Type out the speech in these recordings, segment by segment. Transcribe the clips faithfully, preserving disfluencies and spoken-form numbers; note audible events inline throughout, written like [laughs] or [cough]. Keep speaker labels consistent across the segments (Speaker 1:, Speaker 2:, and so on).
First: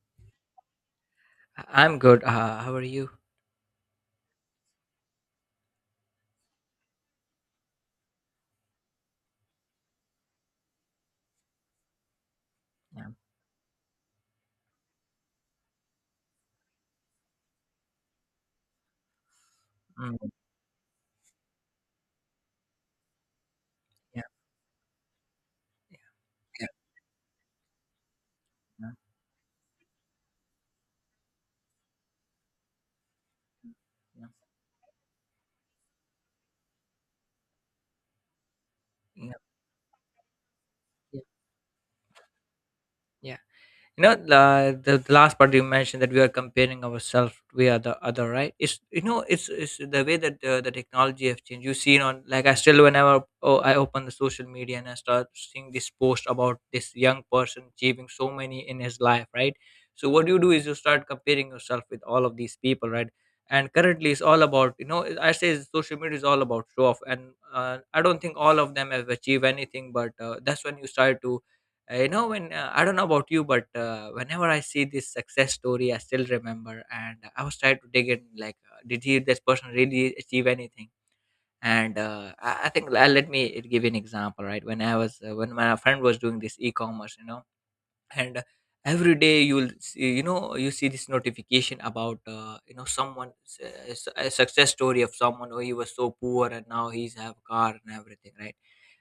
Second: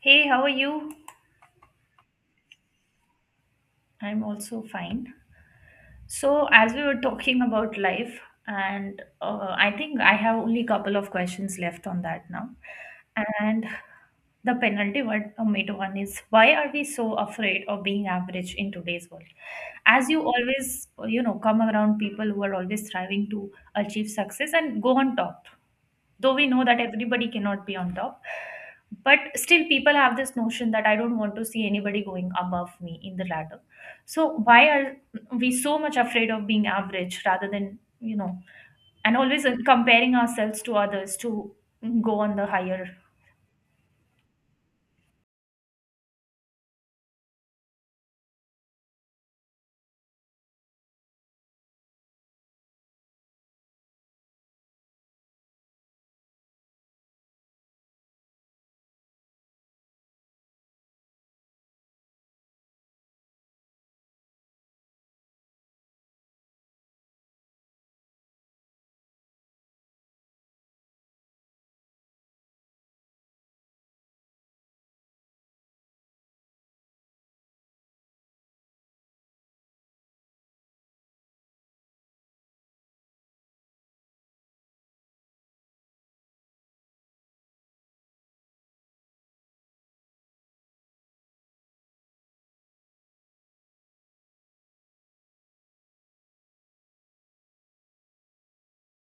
Speaker 1: Hey, how are you?
Speaker 2: I- I'm good. Uh, how are you?
Speaker 1: I'm also fine. So, as we were talking about life, and uh, I think I have only couple of questions left on that now.
Speaker 2: Yeah.
Speaker 1: And the penalty one, uh, mid one is why are we so afraid of being average in today's world? As you
Speaker 2: Mm,
Speaker 1: always, uh, you know, come around people who are always striving to achieve
Speaker 2: yeah.
Speaker 1: success and go on top.
Speaker 2: Yeah.
Speaker 1: Though we know
Speaker 2: Yeah.
Speaker 1: that everybody cannot be on top,
Speaker 2: Yeah.
Speaker 1: but still people have this notion that I don't want to see anybody going above me in the ladder. So why are we so much afraid of being average rather than you know and
Speaker 2: Yeah.
Speaker 1: always uh, comparing ourselves to others to go on the higher.
Speaker 2: Yeah. you know uh, the, the last part you mentioned that we are comparing ourselves, we are the other, right? It's, you know, it's, it's the way that uh, the technology have changed. You see on like, I still whenever, oh, I open the social media and I start seeing this post about this young person achieving so many in his life, right? So what you do is you start comparing yourself with all of these people, right? And currently it's all about, you know, I say social media is all about show off. And uh, I don't think all of them have achieved anything, but uh, that's when you start to uh, you know, when uh, I don't know about you, but uh, whenever I see this success story, I still remember and I was trying to dig in like, uh, did he this person really achieve anything. And uh, I, I think uh, let me give you an example, right? When I was uh, when my friend was doing this e-commerce, you know, and uh, every day you'll see, you know, you see this notification about, uh, you know, someone s- a s- a success story of someone who, he was so poor and now he's have a car and everything, right?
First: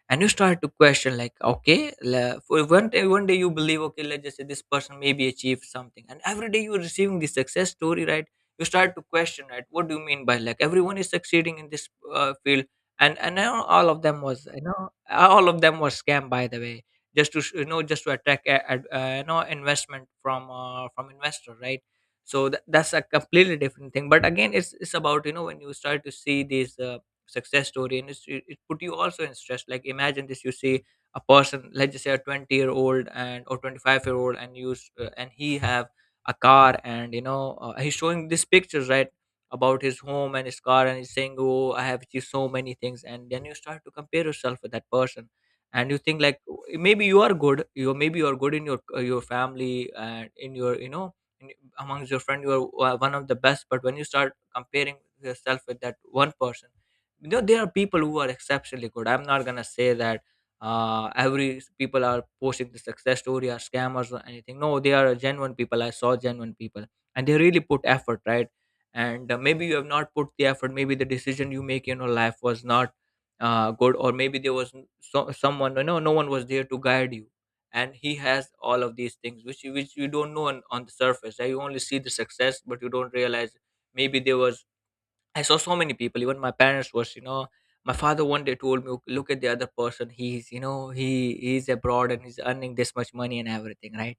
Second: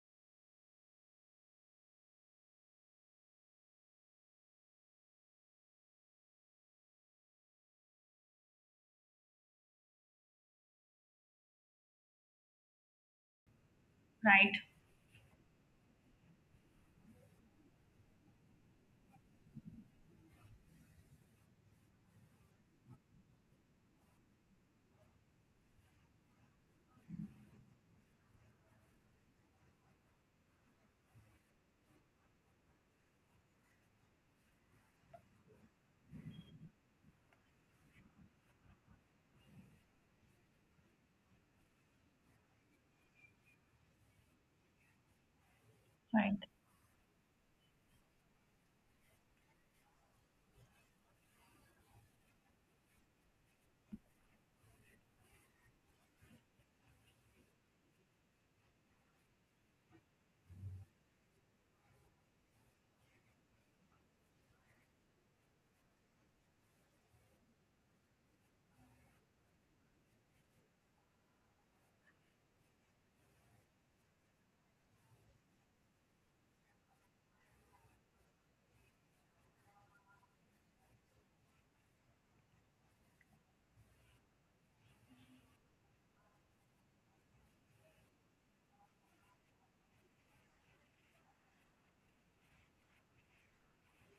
Speaker 2: And you start to question like, okay la- for one day, one day you believe, okay, let's just say this person maybe achieved something, and every day you're receiving the success story, right? You start to question, right? What do you mean by, like, everyone is succeeding in this uh, field? And and now all of them was,
Speaker 1: Right.
Speaker 2: you know, all of them was scam, by the way. Just to sh- you know, just to attract a, ad, uh, you know, investment from uh, from investor, right? So tha- that's a completely different thing, but again, it's it's about, you know, when you start to see these uh, success story, and it's, it, it put you also in stress. Like imagine this, you see a person, let's just say a twenty year old and or twenty-five year old, and use uh, and he have a car, and, you know, uh, he's showing these pictures, right, about his home and his car, and he's saying, oh, I have achieved so many things. And then you start to compare yourself with that person, and you think
Speaker 1: Right.
Speaker 2: like, "Oh, maybe you are good, you maybe you are good in your uh, your family and in your, you know, in, amongst your friend, you are uh, one of the best. But when you start comparing yourself with that one person, you know there are people who are exceptionally good. I'm not gonna say that uh every s- people are posting the success story are scammers or anything. No, they are genuine people. I saw genuine people and they really put effort, right? And uh, maybe you have not put the effort, maybe the decision you make in your life was not uh, good, or maybe there was n- so, someone, you know, no one was there to guide you, and he has all of these things which you, which you don't know on, on the surface, right? You only see the success, but you don't realize maybe there was. I saw so many people, even my parents was, you know, my father one day told me, "Okay, look at the other person. He's, you know, he he's abroad and he's earning this much money and everything, right?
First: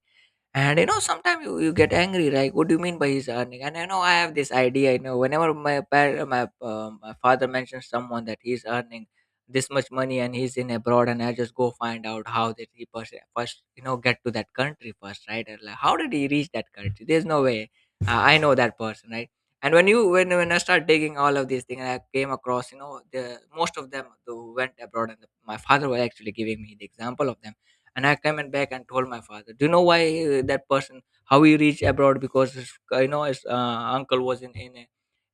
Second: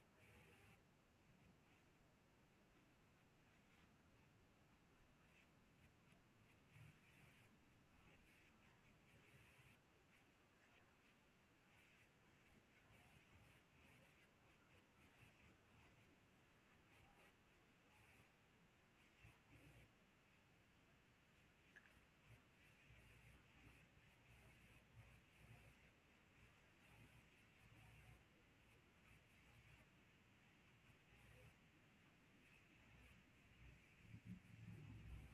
Speaker 2: And you know, sometimes you, you get angry, like, what do you mean by he's earning? And I know I have this idea, you know, whenever my par- my, uh, my father mentions someone that he's earning this much money and he's in abroad, and I just go find out how did he pers- first, you know, get to that country first, right? And like, how did he reach that country? There's no way. Uh, I know that person, right? And when you when when I start digging all of these things, I came across, you know, the most of them who went abroad, and the, my father was actually giving me the example of them. And I came and back and told my father, do you know why uh, that person how he reached abroad? Because his, you know, his uh, uncle was in in a-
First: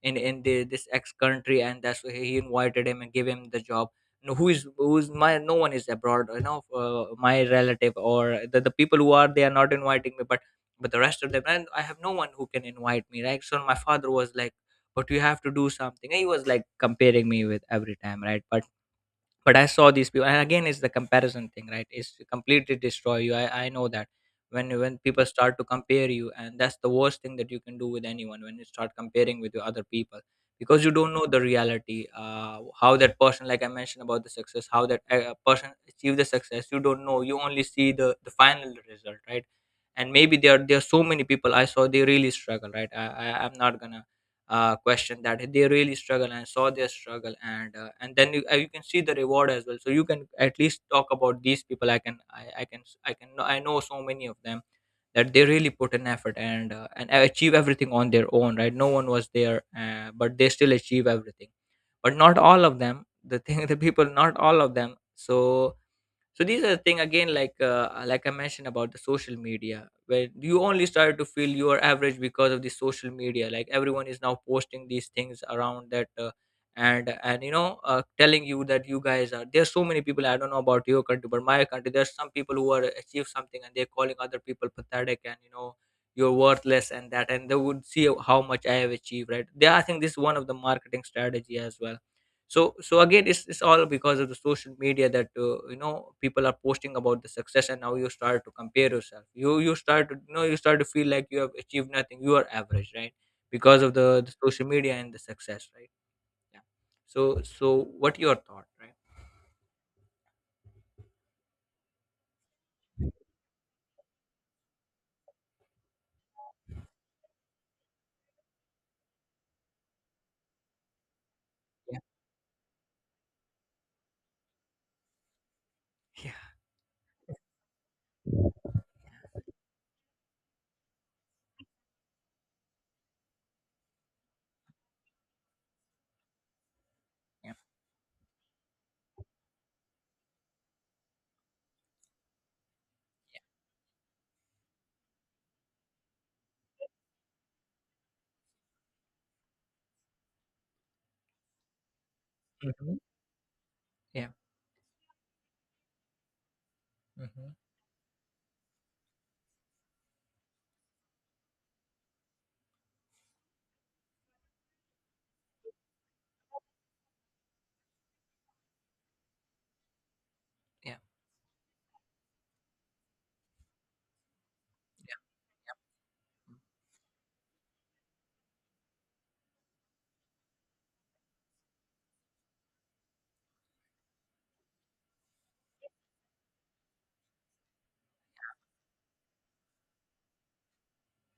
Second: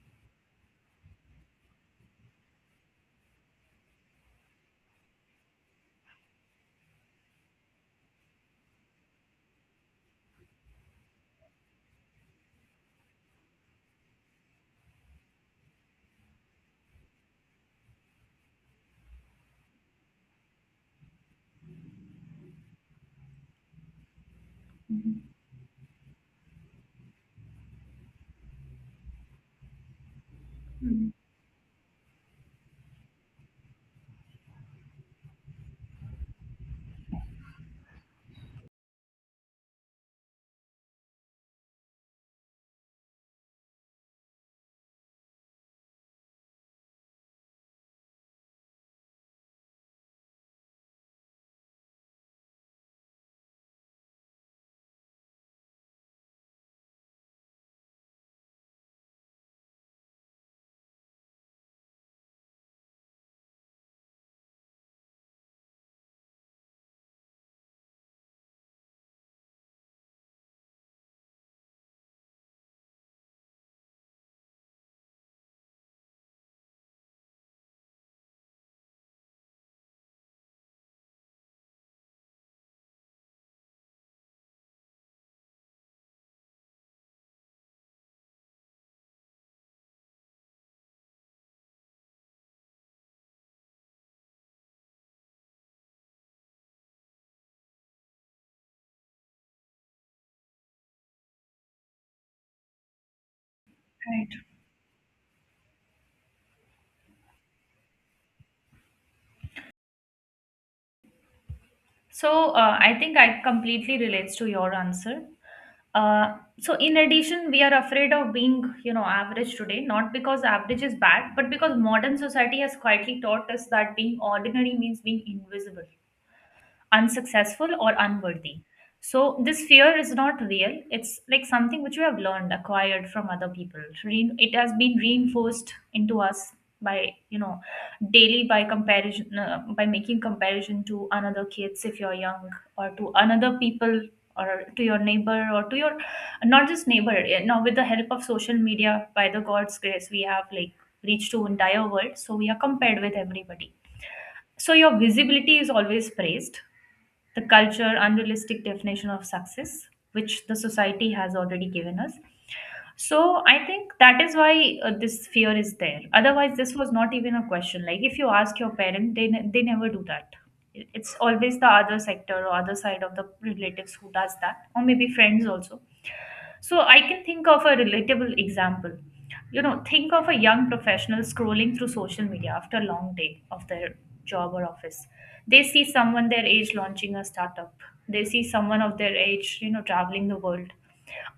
Speaker 2: in in the, this ex country, and that's why he invited him and gave him the job. No, who is who's my no one is abroad, you know. Uh, my relative or the, the people who are, they are not inviting me, but but the rest of them, and I have no one who can invite me, right? So my father was like, but you have to do something. He was like comparing me with every time, right? but but I saw these people, and again it's the comparison thing, right? It's to completely destroy you. i, I know that when when
Speaker 1: Mhm.
Speaker 2: people start to compare you, and that's the worst thing that you can do with anyone, when you start comparing with your other people, because you
Speaker 1: Mhm.
Speaker 2: don't know the reality. Uh, how that person, like I mentioned about the success, how that uh, person achieved the success, you don't know, you only see the the final result, right? And maybe there are there are so many people I saw, they really struggle, right? i, I, I'm not gonna uh, question that. They really struggle, and saw their struggle, and uh, and then you, uh, you can see the reward as well, so you can at least talk about these people. I can i, I can I can I know so many of them that they really put an effort and uh, and achieve everything on their own, right? No one was there, uh, but they still achieve everything. But not all of them, the thing [laughs] the people, not all of them. So so these are the thing, again, like, uh, like I mentioned about the social media, where you only started to feel you are average because of the social media, like everyone is now posting these things around that, uh, and and you know, uh, telling you that you guys are, there's so many people. I don't know about your country, but my country there's some people who are achieve something, and they're calling other people pathetic and you know, you're worthless and that, and they would see how much I have achieved, right? they I think this is one of the marketing strategy as well. So so again, it's, it's all because of the social media that, uh, you know, people are posting about the success, and now you start to compare yourself. You you start to, you know, you start to feel like you have achieved nothing, you are average, right? Because of the, the
Speaker 1: Right.
Speaker 2: social media and the success, right? Yeah. So so what your thought, right?
Speaker 1: So uh, I think I completely relates to your answer. uh, so in addition, we are afraid of being, you know, average today not because average is bad but because
Speaker 2: Yeah,
Speaker 1: modern society has quietly taught us that being ordinary means being invisible,
Speaker 2: yeah,
Speaker 1: unsuccessful, or unworthy. So this fear is not real. It's like something which we have learned, acquired from other people. Re- It has been reinforced into us by, you
Speaker 2: yeah,
Speaker 1: know, daily by comparison, uh, by making comparison to another kids if you're young, or to another people, or to your neighbor, or to your, not just neighbor, eh, now with the help of social media by the god's grace we have like reached to entire world so we are
Speaker 2: mm-hmm,
Speaker 1: compared with everybody.
Speaker 2: yeah,
Speaker 1: So your visibility is always praised. The
Speaker 2: mm-hmm,
Speaker 1: culture, unrealistic definition of success, which the society has already given us. So I think that is why uh, this fear is there. Otherwise, this was not even a question. Like if you ask your parent, they ne- they never do that. It-
Speaker 2: yeah,
Speaker 1: It's always the other sector or other side of the relatives who does that, or maybe
Speaker 2: yeah,
Speaker 1: friends also.
Speaker 2: mm,
Speaker 1: So I can think of a relatable example. You know, think of a young professional scrolling through social media after a long day of their job or office. They see someone their age launching a startup. They see someone of their age, you know, traveling the world.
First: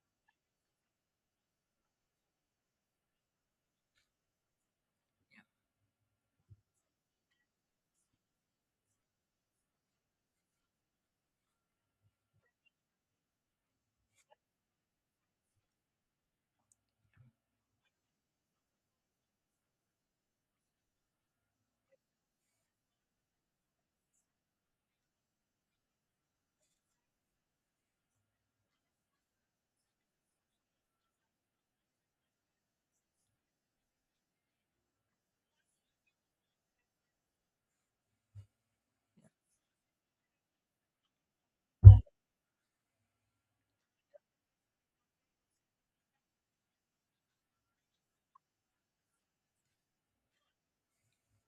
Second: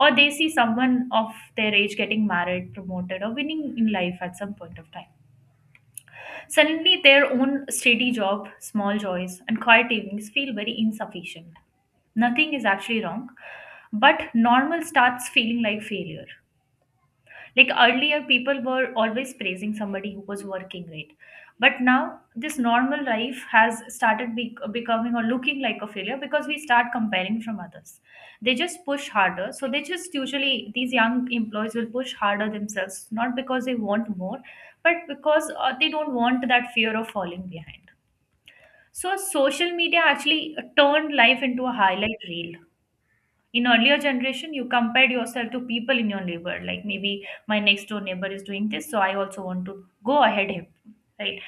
Speaker 1: Or they see someone of their age getting married, promoted, or winning in life at some point of time. Suddenly, their own steady job, small joys, and quiet evenings feel very insufficient. Nothing is actually wrong, but normal starts feeling like failure. Like earlier people were always praising somebody who was working, right? But now this normal life has started be- becoming or looking like a failure because we start comparing from others. They just push harder, so they just usually these young employees will push harder themselves not because they want more, but because uh, they don't want that fear of falling behind. So social media actually turned life into a highlight reel. In earlier generation you compared yourself to people in your neighbor, like maybe my next door neighbor is doing this so I also want to go ahead him, right?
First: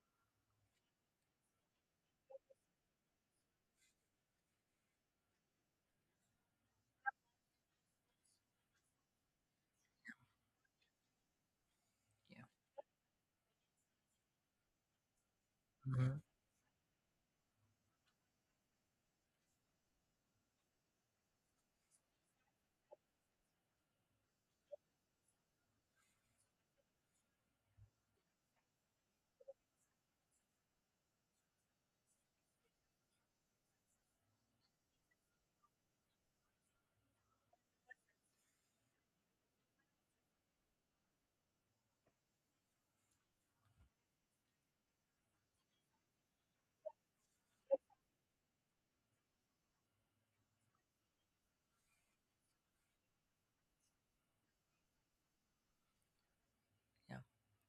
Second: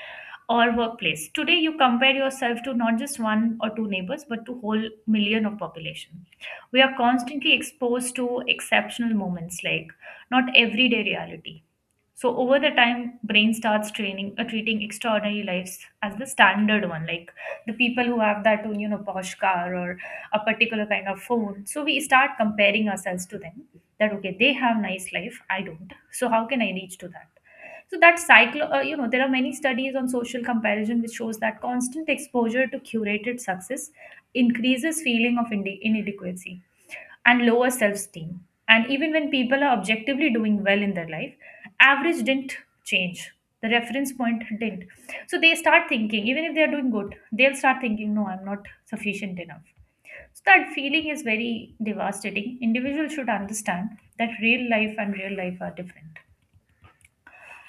Speaker 1: Or workplace. Today you compare yourself to not just one or two neighbors but to whole million of population. We are constantly exposed to exceptional moments, like not everyday reality. So
Speaker 2: yeah,
Speaker 1: over the time, brain starts training uh, treating extraordinary lives as
Speaker 2: mm-hmm,
Speaker 1: the standard one, like the people who have that, you know, posh car or a particular kind of phone. So we start comparing ourselves to them. That okay, they have nice life, I don't. So how can I reach to that? So that cycle, uh, you know, there are many studies on social comparison which shows that constant exposure to curated success increases feeling of inde- inadequacy and lower self esteem. And even when people are objectively doing well in their life, average didn't change. The reference point didn't. So they start thinking, even if they're doing good, they'll start thinking, no, I'm not sufficient enough. So that feeling is very devastating. Individuals should understand that real life and real life are different.
Speaker 2: yeah,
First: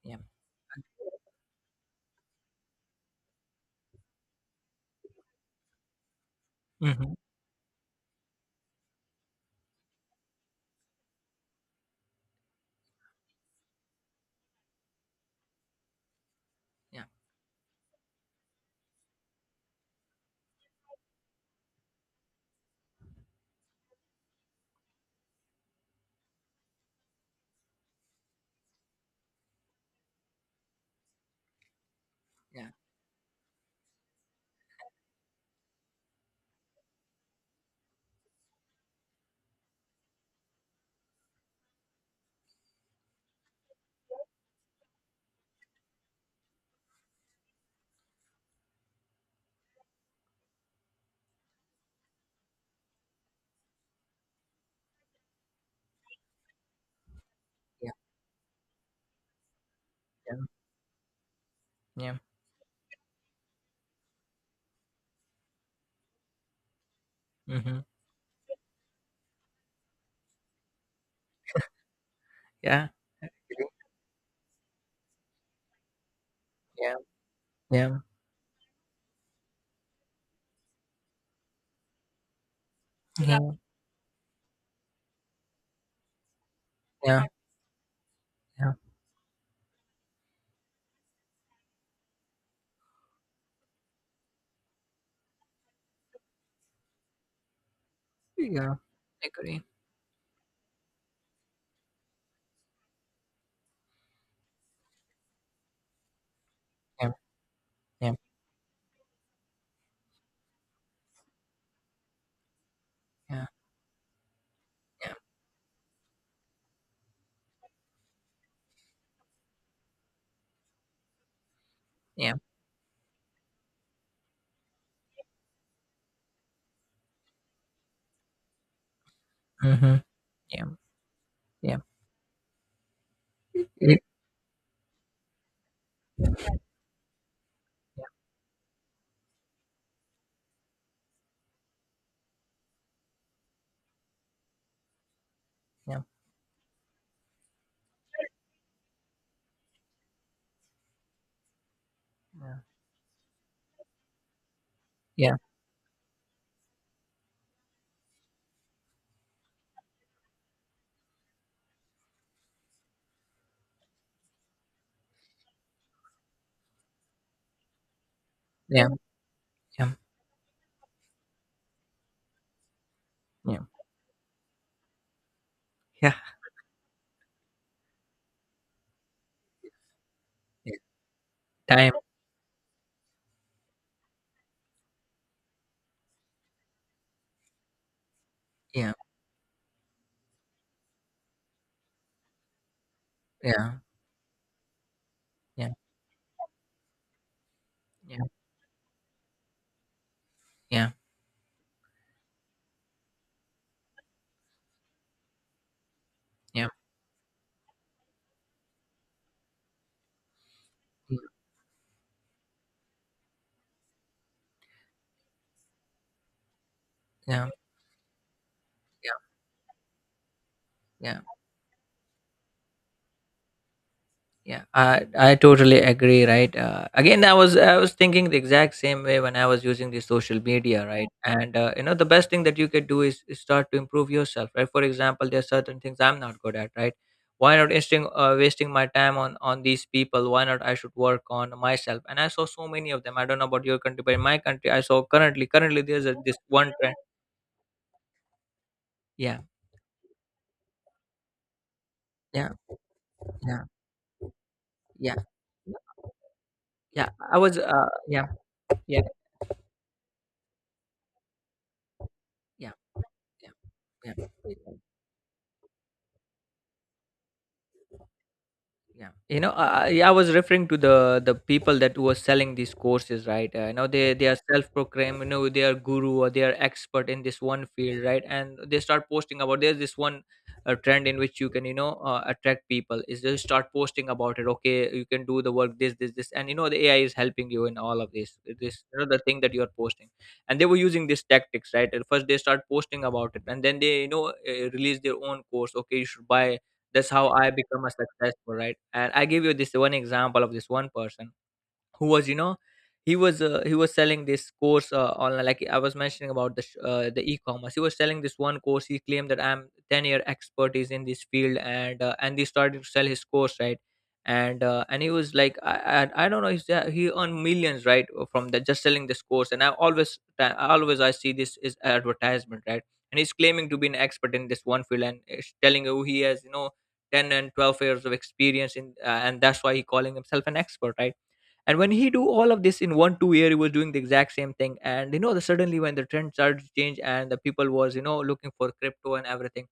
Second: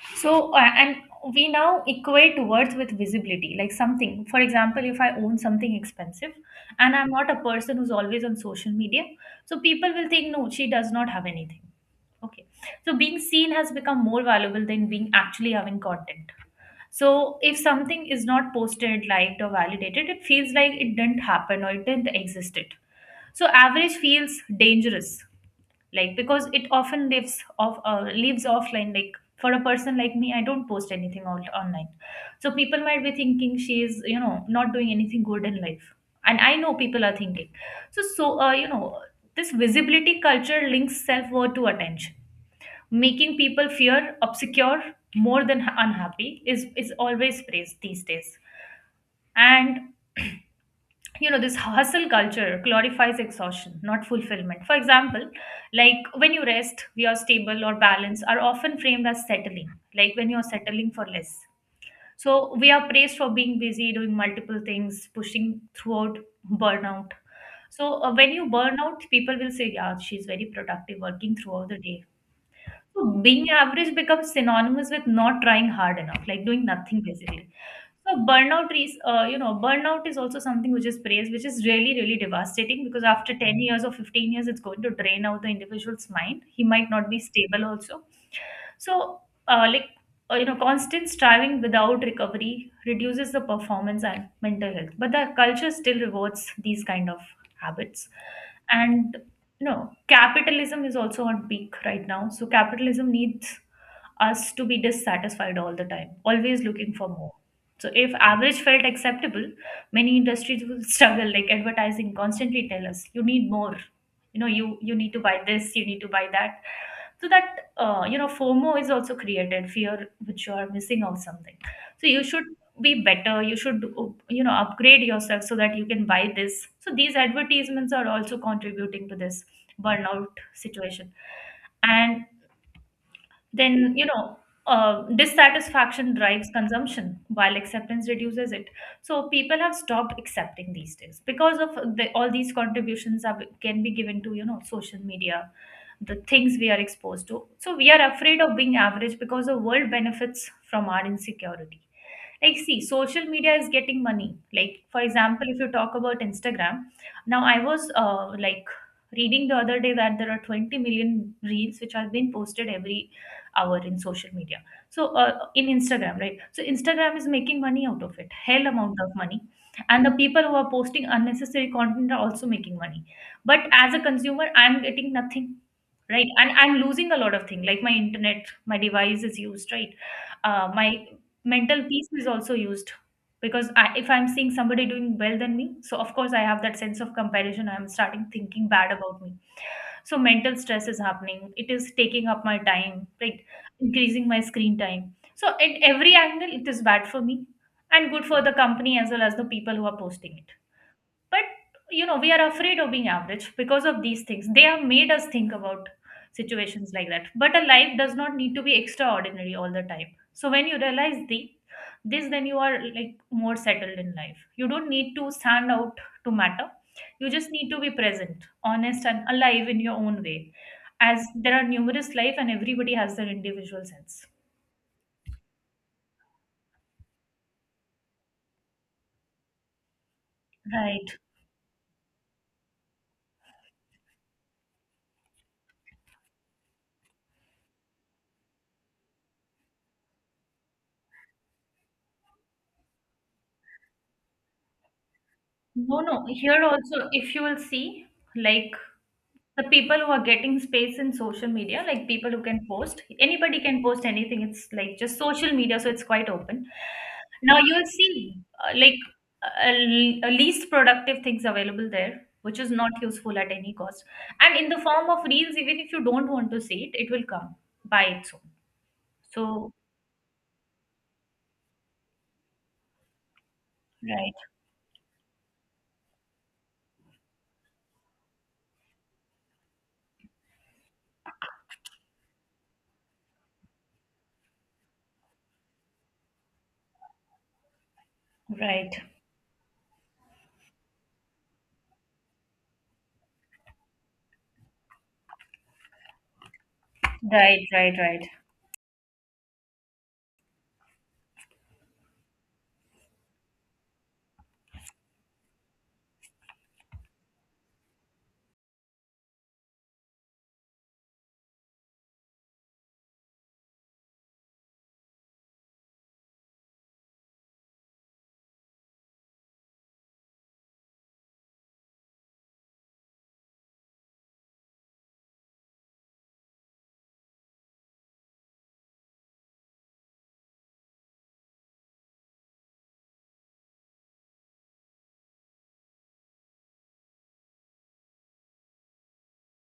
Speaker 2: yeah,
Speaker 1: So, uh, and we now equate worth with visibility, like something. For example, if I own something expensive and I'm
Speaker 2: mm-hmm,
Speaker 1: not a person who's always on social media, so people will think, no, she does not have anything. Okay. So, being seen has become more valuable than being actually having content.
Speaker 2: yeah,
Speaker 1: So, if something is not posted, liked, or validated, it feels like it didn't happen or it didn't exist. It. So, average feels dangerous like because it often lives off uh, lives offline, like for a person like me, I don't post anything on online, so
Speaker 2: yeah,
Speaker 1: people might be thinking she is, you know, not doing anything good in life. And I know people are thinking. So so uh, you know, this visibility culture links self worth to attention, making people fear obscure more than ha- unhappy is is always praised these days. And, you know, this hustle culture glorifies exhaustion not fulfillment. For example, like when you rest your stable or
Speaker 2: yeah,
Speaker 1: balance are often framed as settling, like when
Speaker 2: yeah,
Speaker 1: you're settling for less.
Speaker 2: yeah,
Speaker 1: So we are praised for being busy doing multiple things, pushing throughout burnout.
Speaker 2: mm-hmm,
Speaker 1: So uh, when you burn out people will say yeah she's very productive working throughout the day.
Speaker 2: yeah,
Speaker 1: So being
Speaker 2: yeah,
Speaker 1: average becomes synonymous with not trying hard enough, like doing
Speaker 2: yeah,
Speaker 1: nothing basically.
Speaker 2: yeah,
Speaker 1: So burnout is, uh, you know, burnout is also something which is praised, which is really, really devastating because after ten years or fifteen years, it's going to drain out the individual's mind. He might not be
Speaker 2: yeah,
Speaker 1: stable also.
Speaker 2: yeah.
Speaker 1: So, uh, like, uh, you know, constant striving without recovery reduces the performance and mental health. But the culture still rewards these kind of habits.
Speaker 2: Yeah.
Speaker 1: And,
Speaker 2: Agree.
Speaker 1: you know, capitalism is also on peak right now. So, capitalism needs us to be dissatisfied all the time, always looking for
Speaker 2: Yeah,
Speaker 1: more. So if
Speaker 2: yeah,
Speaker 1: average felt acceptable, many industries will [laughs] struggle. Like advertising constantly tell us, you
Speaker 2: yeah,
Speaker 1: need more. You know, you you need
Speaker 2: yeah,
Speaker 1: to buy this, you need to buy that. So that uh, you know, FOMO is also created, fear which you are missing out something. So you
Speaker 2: yeah,
Speaker 1: should be better. You should, uh, you know, upgrade yourself so that you can buy this. So these advertisements are also contributing to this
Speaker 2: mhm,
Speaker 1: burnout
Speaker 2: yeah,
Speaker 1: situation.
Speaker 2: yeah,
Speaker 1: And then
Speaker 2: it,
Speaker 1: you know uh, Dissatisfaction drives consumption while acceptance reduces it. So people have stopped accepting these days because of the, all these contributions are, can be given to, you know, social media,
Speaker 2: yeah,
Speaker 1: the things we are exposed to. So we are afraid of being average because the world benefits from our insecurity. Like
Speaker 2: yeah,
Speaker 1: see, social media is getting money. Like for
Speaker 2: yeah,
Speaker 1: example, if you talk about Instagram, now I was, uh, like reading the other day that there are twenty million reels which are being posted every hour in social media. So uh, in Instagram, right? So Instagram is making money out of it, hell
Speaker 2: yeah,
Speaker 1: amount of money.
Speaker 2: yeah,
Speaker 1: And the people who are posting unnecessary content are also making money,
Speaker 2: yeah,
Speaker 1: but as a consumer I'm getting nothing,
Speaker 2: yeah, yeah,
Speaker 1: right? And I'm losing a lot of things, like my internet, my device is used, right? uh,
Speaker 2: yeah,
Speaker 1: my mental
Speaker 2: time,
Speaker 1: peace is also used because I, if I'm seeing somebody doing well than me, so of course I have that sense of comparison, I'm starting thinking bad
Speaker 2: yeah,
Speaker 1: about me. So mental stress is happening, it is taking up my time, like
Speaker 2: yeah,
Speaker 1: increasing my screen time. So
Speaker 2: yeah,
Speaker 1: at every angle it is bad for me and
Speaker 2: yeah,
Speaker 1: good for the company as well as the people who are posting it.
Speaker 2: yeah,
Speaker 1: But you know, we are afraid of being average because of these things, they have made us think about
Speaker 2: yeah,
Speaker 1: situations like that. But a life does not need to be extraordinary all the time. So when you realize the this, then you are like more settled in life. You don't need to stand out to matter. You
Speaker 2: yeah,
Speaker 1: just need to be present, honest,
Speaker 2: yeah,
Speaker 1: and alive in your own way,
Speaker 2: yeah.
Speaker 1: as there are numerous life and everybody has their individual sense.
Speaker 2: Yeah, I I totally agree. Right. Uh, again, I was I was thinking the exact same way when I was using the social media. Right.
Speaker 1: Right.
Speaker 2: And uh, you know, the best thing that you could do is, is start to improve yourself. Right. For example, there are certain things I'm not good at. Right. Why not wasting uh, wasting my time on on these people? Why not I should work on myself? And I saw so many of them. I don't know about your country, but in my country, I saw currently currently
Speaker 1: No,
Speaker 2: there's a,
Speaker 1: no.
Speaker 2: this
Speaker 1: Here
Speaker 2: one trend.
Speaker 1: also, if you will see, like
Speaker 2: Yeah.
Speaker 1: the people who are getting space in social media, like people who
Speaker 2: Yeah.
Speaker 1: can post, anybody
Speaker 2: Yeah.
Speaker 1: can post anything, it's like
Speaker 2: Yeah.
Speaker 1: just social media, so it's quite open.
Speaker 2: Yeah. I
Speaker 1: Now
Speaker 2: was.
Speaker 1: you'll
Speaker 2: Uh, yeah.
Speaker 1: see, uh, like
Speaker 2: Yeah.
Speaker 1: uh, le- least productive things available there, which is
Speaker 2: Yeah.
Speaker 1: not useful at any cost.
Speaker 2: Yeah.
Speaker 1: And in
Speaker 2: Yeah.
Speaker 1: the form of reels, even if you don't want to see it, it will come by its own.
Speaker 2: Yeah, you know, I,
Speaker 1: So
Speaker 2: I yeah, I was referring to the the people that were selling these courses, right? Uh, you know, they they
Speaker 1: right,
Speaker 2: are self-proclaimed, you know, they are guru or they are expert in this one field, right? And they start posting about, there's this one uh, trend in which you can, you know, uh, attract people is they start posting about it, okay, you can do the work this this this, and you know, the A I is helping you in all of this this, you
Speaker 1: right,
Speaker 2: know, the thing that you are posting. And they were using these tactics, right? At first they start posting about it, and then they, you know, uh, release their own course. Okay, you should buy, that's how I
Speaker 1: right,
Speaker 2: become a
Speaker 1: right, right.
Speaker 2: successful, right? And I give you this one example of this one person who was you know he was uh, he was selling this course uh, online, like I was mentioning about the sh- uh, the e-commerce. He was selling this one course. He claimed that I'm ten year expertise in this field, and uh, and he started to sell his course, right? And uh, and he was like, i i, I don't know, he's, uh, he earned millions, right, uh, from that, just selling this course. And I always I always I see this is advertisement, right? And he's claiming to be an expert in this one field and is telling you he has you know ten and twelve years of experience in uh, and that's why he calling himself an expert, right? And when he do all of this in one two year, he was doing the exact same thing. And you know the suddenly, when the trend started to change and the people was you know looking for crypto and everything,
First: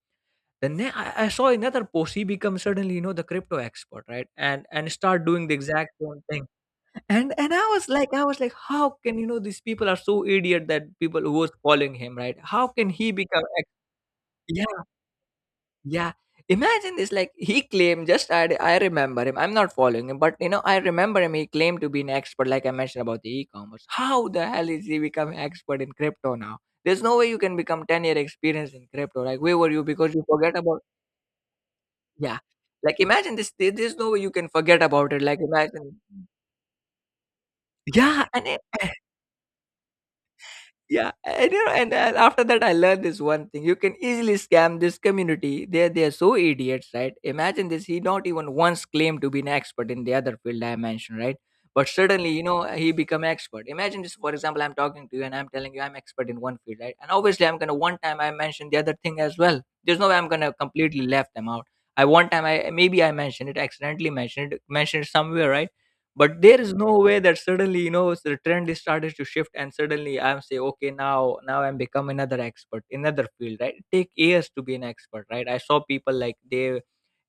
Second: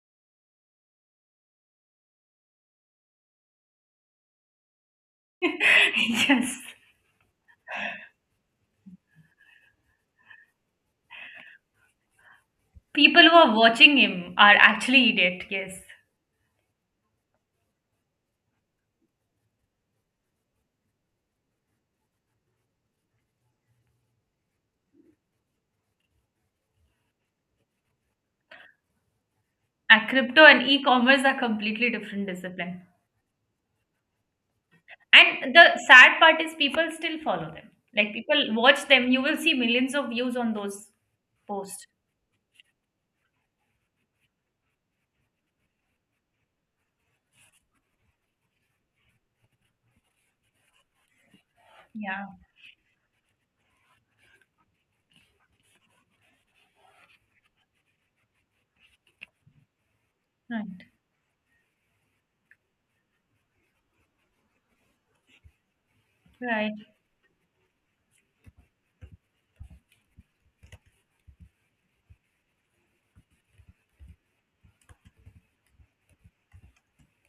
Speaker 2: then ne- I, I saw another post. He become suddenly, you know the crypto expert, right? And and start doing the
Speaker 1: [laughs]
Speaker 2: exact same thing.
Speaker 1: Yes.
Speaker 2: And and i was like i was like, how can, you know these people are so idiot, that people who was following him, right? How can he
Speaker 1: People who
Speaker 2: become
Speaker 1: are
Speaker 2: ex-
Speaker 1: watching him are actually idiot, yes.
Speaker 2: yeah. Imagine this, like he claimed, just I I remember him. I'm not following him, but you know, I remember him. He claimed to be an expert, like I mentioned about the e-commerce. How the hell is he become an expert in crypto now? There's no way you can become ten year experience in crypto. Like where were you?
Speaker 1: And
Speaker 2: Because you
Speaker 1: crypto
Speaker 2: forget
Speaker 1: and
Speaker 2: about,
Speaker 1: e-commerce are completely different
Speaker 2: yeah.
Speaker 1: discipline.
Speaker 2: Like imagine, this there- there's no way you can forget about it. Like
Speaker 1: And the
Speaker 2: imagine,
Speaker 1: sad part is people still follow them. Like
Speaker 2: yeah,
Speaker 1: people
Speaker 2: and it,
Speaker 1: watch them, you will see millions of views on those
Speaker 2: yeah, and you know,
Speaker 1: posts.
Speaker 2: and uh, after that, I learned this one thing: you can easily scam this community. They they are so idiots, right? Imagine this: he not even once claimed to be an expert in the other field I mentioned, right? But
Speaker 1: Yeah,
Speaker 2: suddenly, you know, he become expert. Imagine this: for example, I'm talking to you and I'm telling you I'm expert in one field, right? And obviously, I'm gonna one time I mention the other thing as well. There's no way I'm gonna
Speaker 1: right,
Speaker 2: completely left them out. I one time I maybe I mentioned it, accidentally mentioned it, mentioned it somewhere, right? But there
Speaker 1: right.
Speaker 2: is no way that suddenly, you know the trend is started to shift, and suddenly I'm say, okay, now now I'm become another expert in another field, right? It take years to be an expert, right? I saw people like they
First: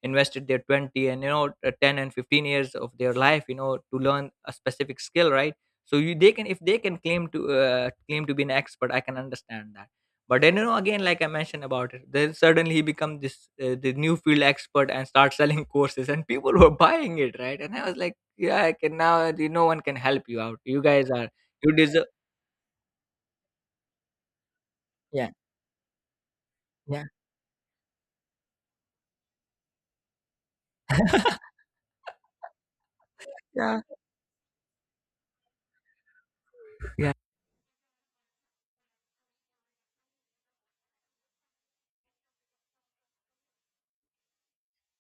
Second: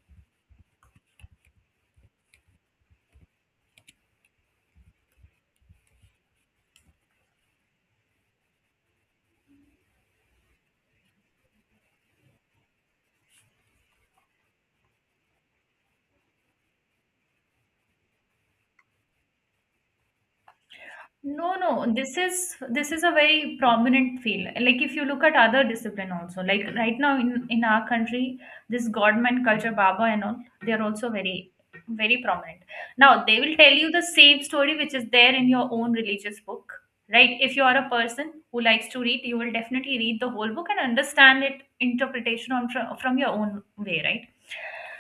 Speaker 2: invested their twenty and you know uh, ten and fifteen years of their life, you know to learn a specific skill, right? So you they can if they can claim to uh, claim to be an expert, I can understand that. But then, you know again, like I mentioned about it, then suddenly he become this uh, the new field expert and start selling [laughs] courses, and people were buying it, right? And I was like, yeah, I can. Now, the no one can help you out. You guys are,
Speaker 1: No,
Speaker 2: you
Speaker 1: no,
Speaker 2: deserve.
Speaker 1: this is this is a very prominent field. Like if you look
Speaker 2: Yeah,
Speaker 1: at other discipline also, like right
Speaker 2: yeah,
Speaker 1: now in in our country, this godman culture, Baba and all, they are also very
Speaker 2: [laughs]
Speaker 1: very prominent. Now they will tell
Speaker 2: yeah,
Speaker 1: you the same story which is there in your own religious book,
Speaker 2: yeah.
Speaker 1: right? If you are a person who likes to read, you will definitely read the whole book and understand it interpretation on from, from your own way, right?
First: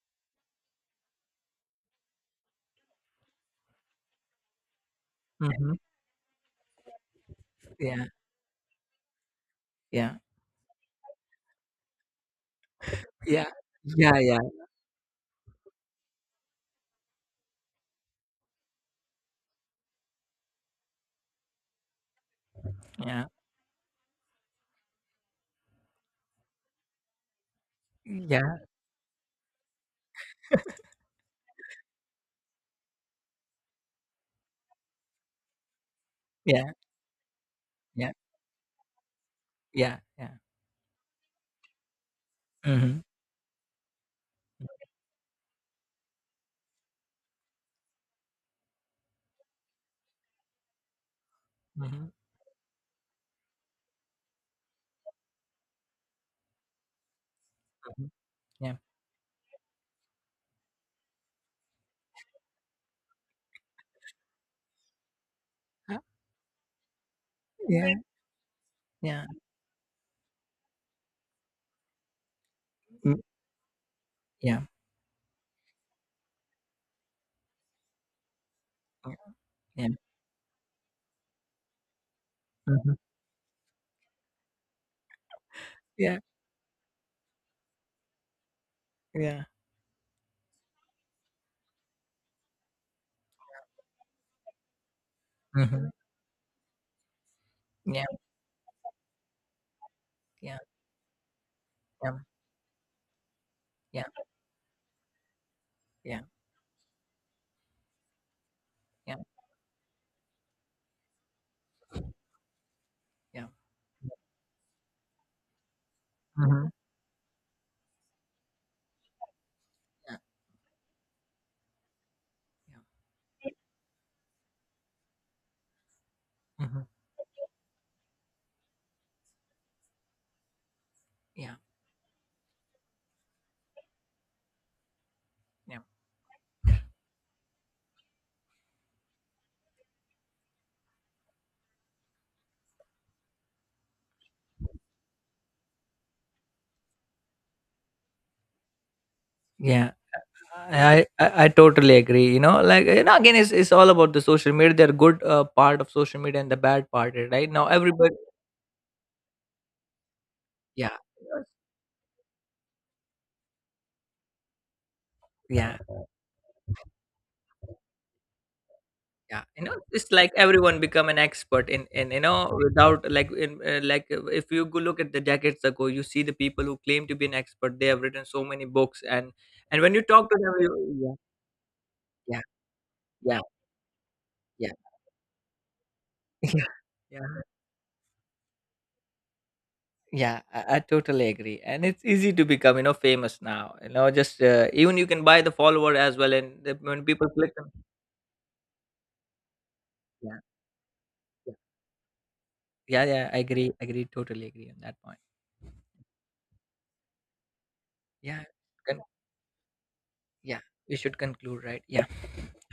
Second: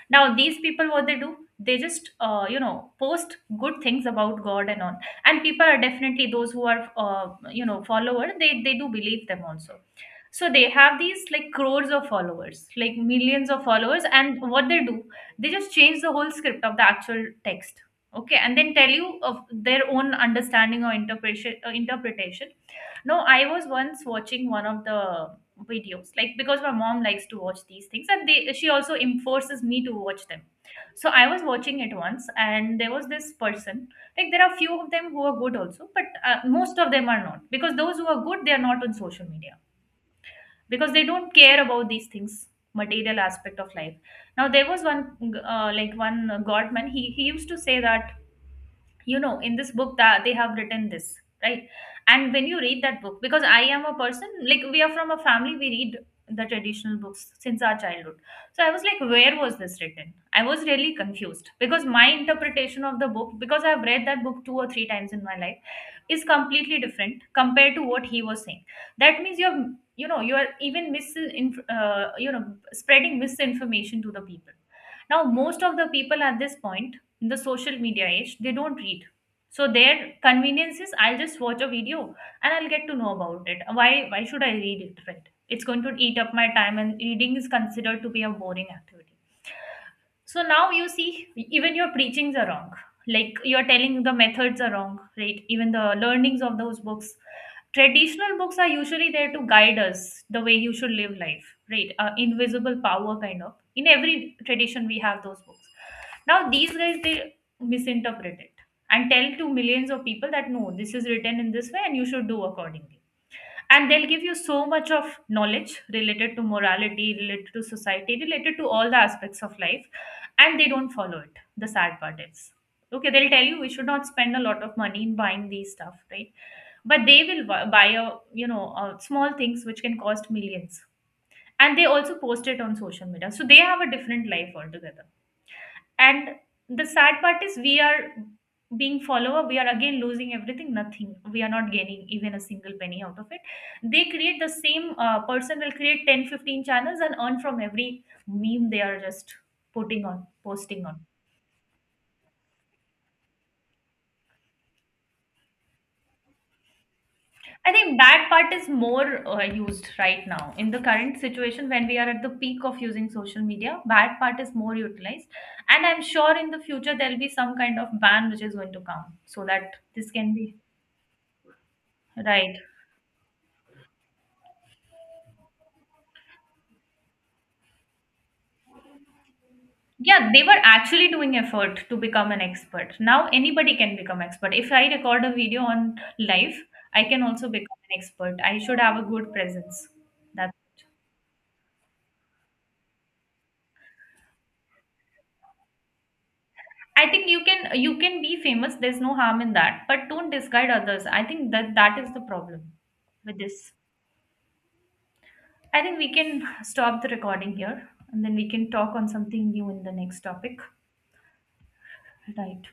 Speaker 1: Now these people, what they do, they just uh, you know post good things about God and all, and people
Speaker 2: Hmm.
Speaker 1: are definitely those who are uh, you know
Speaker 2: Yeah,
Speaker 1: follower, they they do believe them also.
Speaker 2: yeah,
Speaker 1: So they have these like crores of followers, like
Speaker 2: yeah,
Speaker 1: millions of followers.
Speaker 2: yeah, yeah,
Speaker 1: And what they do, they just change the whole script of the actual text, okay, and then tell you of their own understanding or interpretation, uh, interpretation No,
Speaker 2: yeah,
Speaker 1: I was once watching one of the videos, like because my mom likes to watch these things and they, she also enforces me to watch them. So I was watching it once and there was this person. Like there are few of them who are good also, but uh,
Speaker 2: yeah, yeah,
Speaker 1: most of them are not, because those who
Speaker 2: yeah,
Speaker 1: are good, they are not on social media,
Speaker 2: yeah, yeah.
Speaker 1: because they don't care about these things,
Speaker 2: Hmm.
Speaker 1: material aspect of life. Now there was one uh, like one godman, he he used to say that, you know, in this book that they have written this, right?
Speaker 2: Hmm.
Speaker 1: And when you read that book, because I am a person, like we are from a family, we read the traditional books since our childhood. So I
Speaker 2: Yeah.
Speaker 1: was like, where was this written? I was really confused, because my interpretation of the book, because I've read that book two or three times in my life,
Speaker 2: Uh,
Speaker 1: is completely different compared to
Speaker 2: yeah,
Speaker 1: what he was saying. That
Speaker 2: yeah.
Speaker 1: means you're, you know, you are even mis uh, you know spreading
Speaker 2: Mm.
Speaker 1: misinformation to the people.
Speaker 2: Yeah,
Speaker 1: Now most of the people at this point, in the social media age, they don't read.
Speaker 2: yeah,
Speaker 1: So
Speaker 2: yeah.
Speaker 1: their convenience is, I'll just watch a video and I'll get to
Speaker 2: Hmm.
Speaker 1: know about it. Why why should I read it, right? It's going to eat
Speaker 2: Yeah,
Speaker 1: up my time, and reading is considered to be a boring activity.
Speaker 2: yeah.
Speaker 1: So now you see, even your preachings are wrong. Like you're telling the methods are wrong, right? Even
Speaker 2: Hmm.
Speaker 1: the learnings of those books.
Speaker 2: Yeah,
Speaker 1: Traditional books are usually there to guide us the way
Speaker 2: yeah,
Speaker 1: you should live life, right? Uh,
Speaker 2: yeah,
Speaker 1: invisible power, kind of. In
Speaker 2: yeah,
Speaker 1: every tradition, we have those books.
Speaker 2: yeah,
Speaker 1: Now, these guys, they misinterpret it and
Speaker 2: yeah,
Speaker 1: tell to millions of people that no, this is written in this way and you should do accordingly.
Speaker 2: yeah.
Speaker 1: And they'll give you so much of knowledge, related to
Speaker 2: Hmm.
Speaker 1: morality, related to society, related to all the aspects of life,
Speaker 2: Yeah,
Speaker 1: and they don't follow it. The sad part is,
Speaker 2: yeah.
Speaker 1: okay, they'll tell you we should not spend a lot of money in buying these stuff, right?
Speaker 2: Hmm.
Speaker 1: But they will bu- buy a, you know, uh, small things which can cost millions,
Speaker 2: Yeah,
Speaker 1: and they also post it on social media, so they have a different life altogether.
Speaker 2: yeah.
Speaker 1: And the sad part is, we are, being follower, we are again losing everything. Nothing, we are not gaining even a single penny out of it. They create the same uh, person will create ten, fifteen channels and earn from every meme they are just
Speaker 2: Yeah.
Speaker 1: putting on, posting on.
Speaker 2: I, I I totally agree. You know, like you know, again, it's it's all about the social media. They're good uh, part of social media and the bad part, right? Now
Speaker 1: I think
Speaker 2: everybody,
Speaker 1: that part is more uh, used right now. In the
Speaker 2: yeah,
Speaker 1: current situation, when we are at the peak of using social media, that part is more utilized.
Speaker 2: yeah,
Speaker 1: And I'm sure in the future there will be some kind of ban which is going to come so
Speaker 2: yeah. You know,
Speaker 1: that this
Speaker 2: it's like
Speaker 1: can be,
Speaker 2: everyone become an expert in in you know,
Speaker 1: right.
Speaker 2: without, like, in uh, like uh, if you go look at the decades ago, you see the people who claim to be an expert. They have written so many books, and and when you
Speaker 1: Yeah,
Speaker 2: talk to
Speaker 1: they
Speaker 2: them,
Speaker 1: were actually
Speaker 2: you,
Speaker 1: doing effort to become an
Speaker 2: yeah,
Speaker 1: expert. Now
Speaker 2: yeah,
Speaker 1: anybody can become expert. If
Speaker 2: yeah,
Speaker 1: I record a video on
Speaker 2: yeah,
Speaker 1: life,
Speaker 2: [laughs]
Speaker 1: I
Speaker 2: yeah,
Speaker 1: can
Speaker 2: yeah.
Speaker 1: also become an expert. I should have a good presence.
Speaker 2: Yeah,
Speaker 1: That's
Speaker 2: I, I
Speaker 1: it.
Speaker 2: totally agree, and it's easy to become, you know, famous now. You know, just, uh, even you can buy the follower as well, and the, when
Speaker 1: I think
Speaker 2: people
Speaker 1: you
Speaker 2: click
Speaker 1: can,
Speaker 2: on,
Speaker 1: you can be famous, there's no harm in that, but don't
Speaker 2: yeah,
Speaker 1: disguise others. I think
Speaker 2: yeah,
Speaker 1: that that is the problem.
Speaker 2: yeah, yeah,
Speaker 1: With
Speaker 2: I
Speaker 1: this,
Speaker 2: agree, agree, totally agree on that point.
Speaker 1: I think we can stop the recording here and then
Speaker 2: Yeah,
Speaker 1: we can talk
Speaker 2: con-
Speaker 1: on something new in the next topic.
Speaker 2: yeah, we should conclude, right? Yeah.
Speaker 1: Right.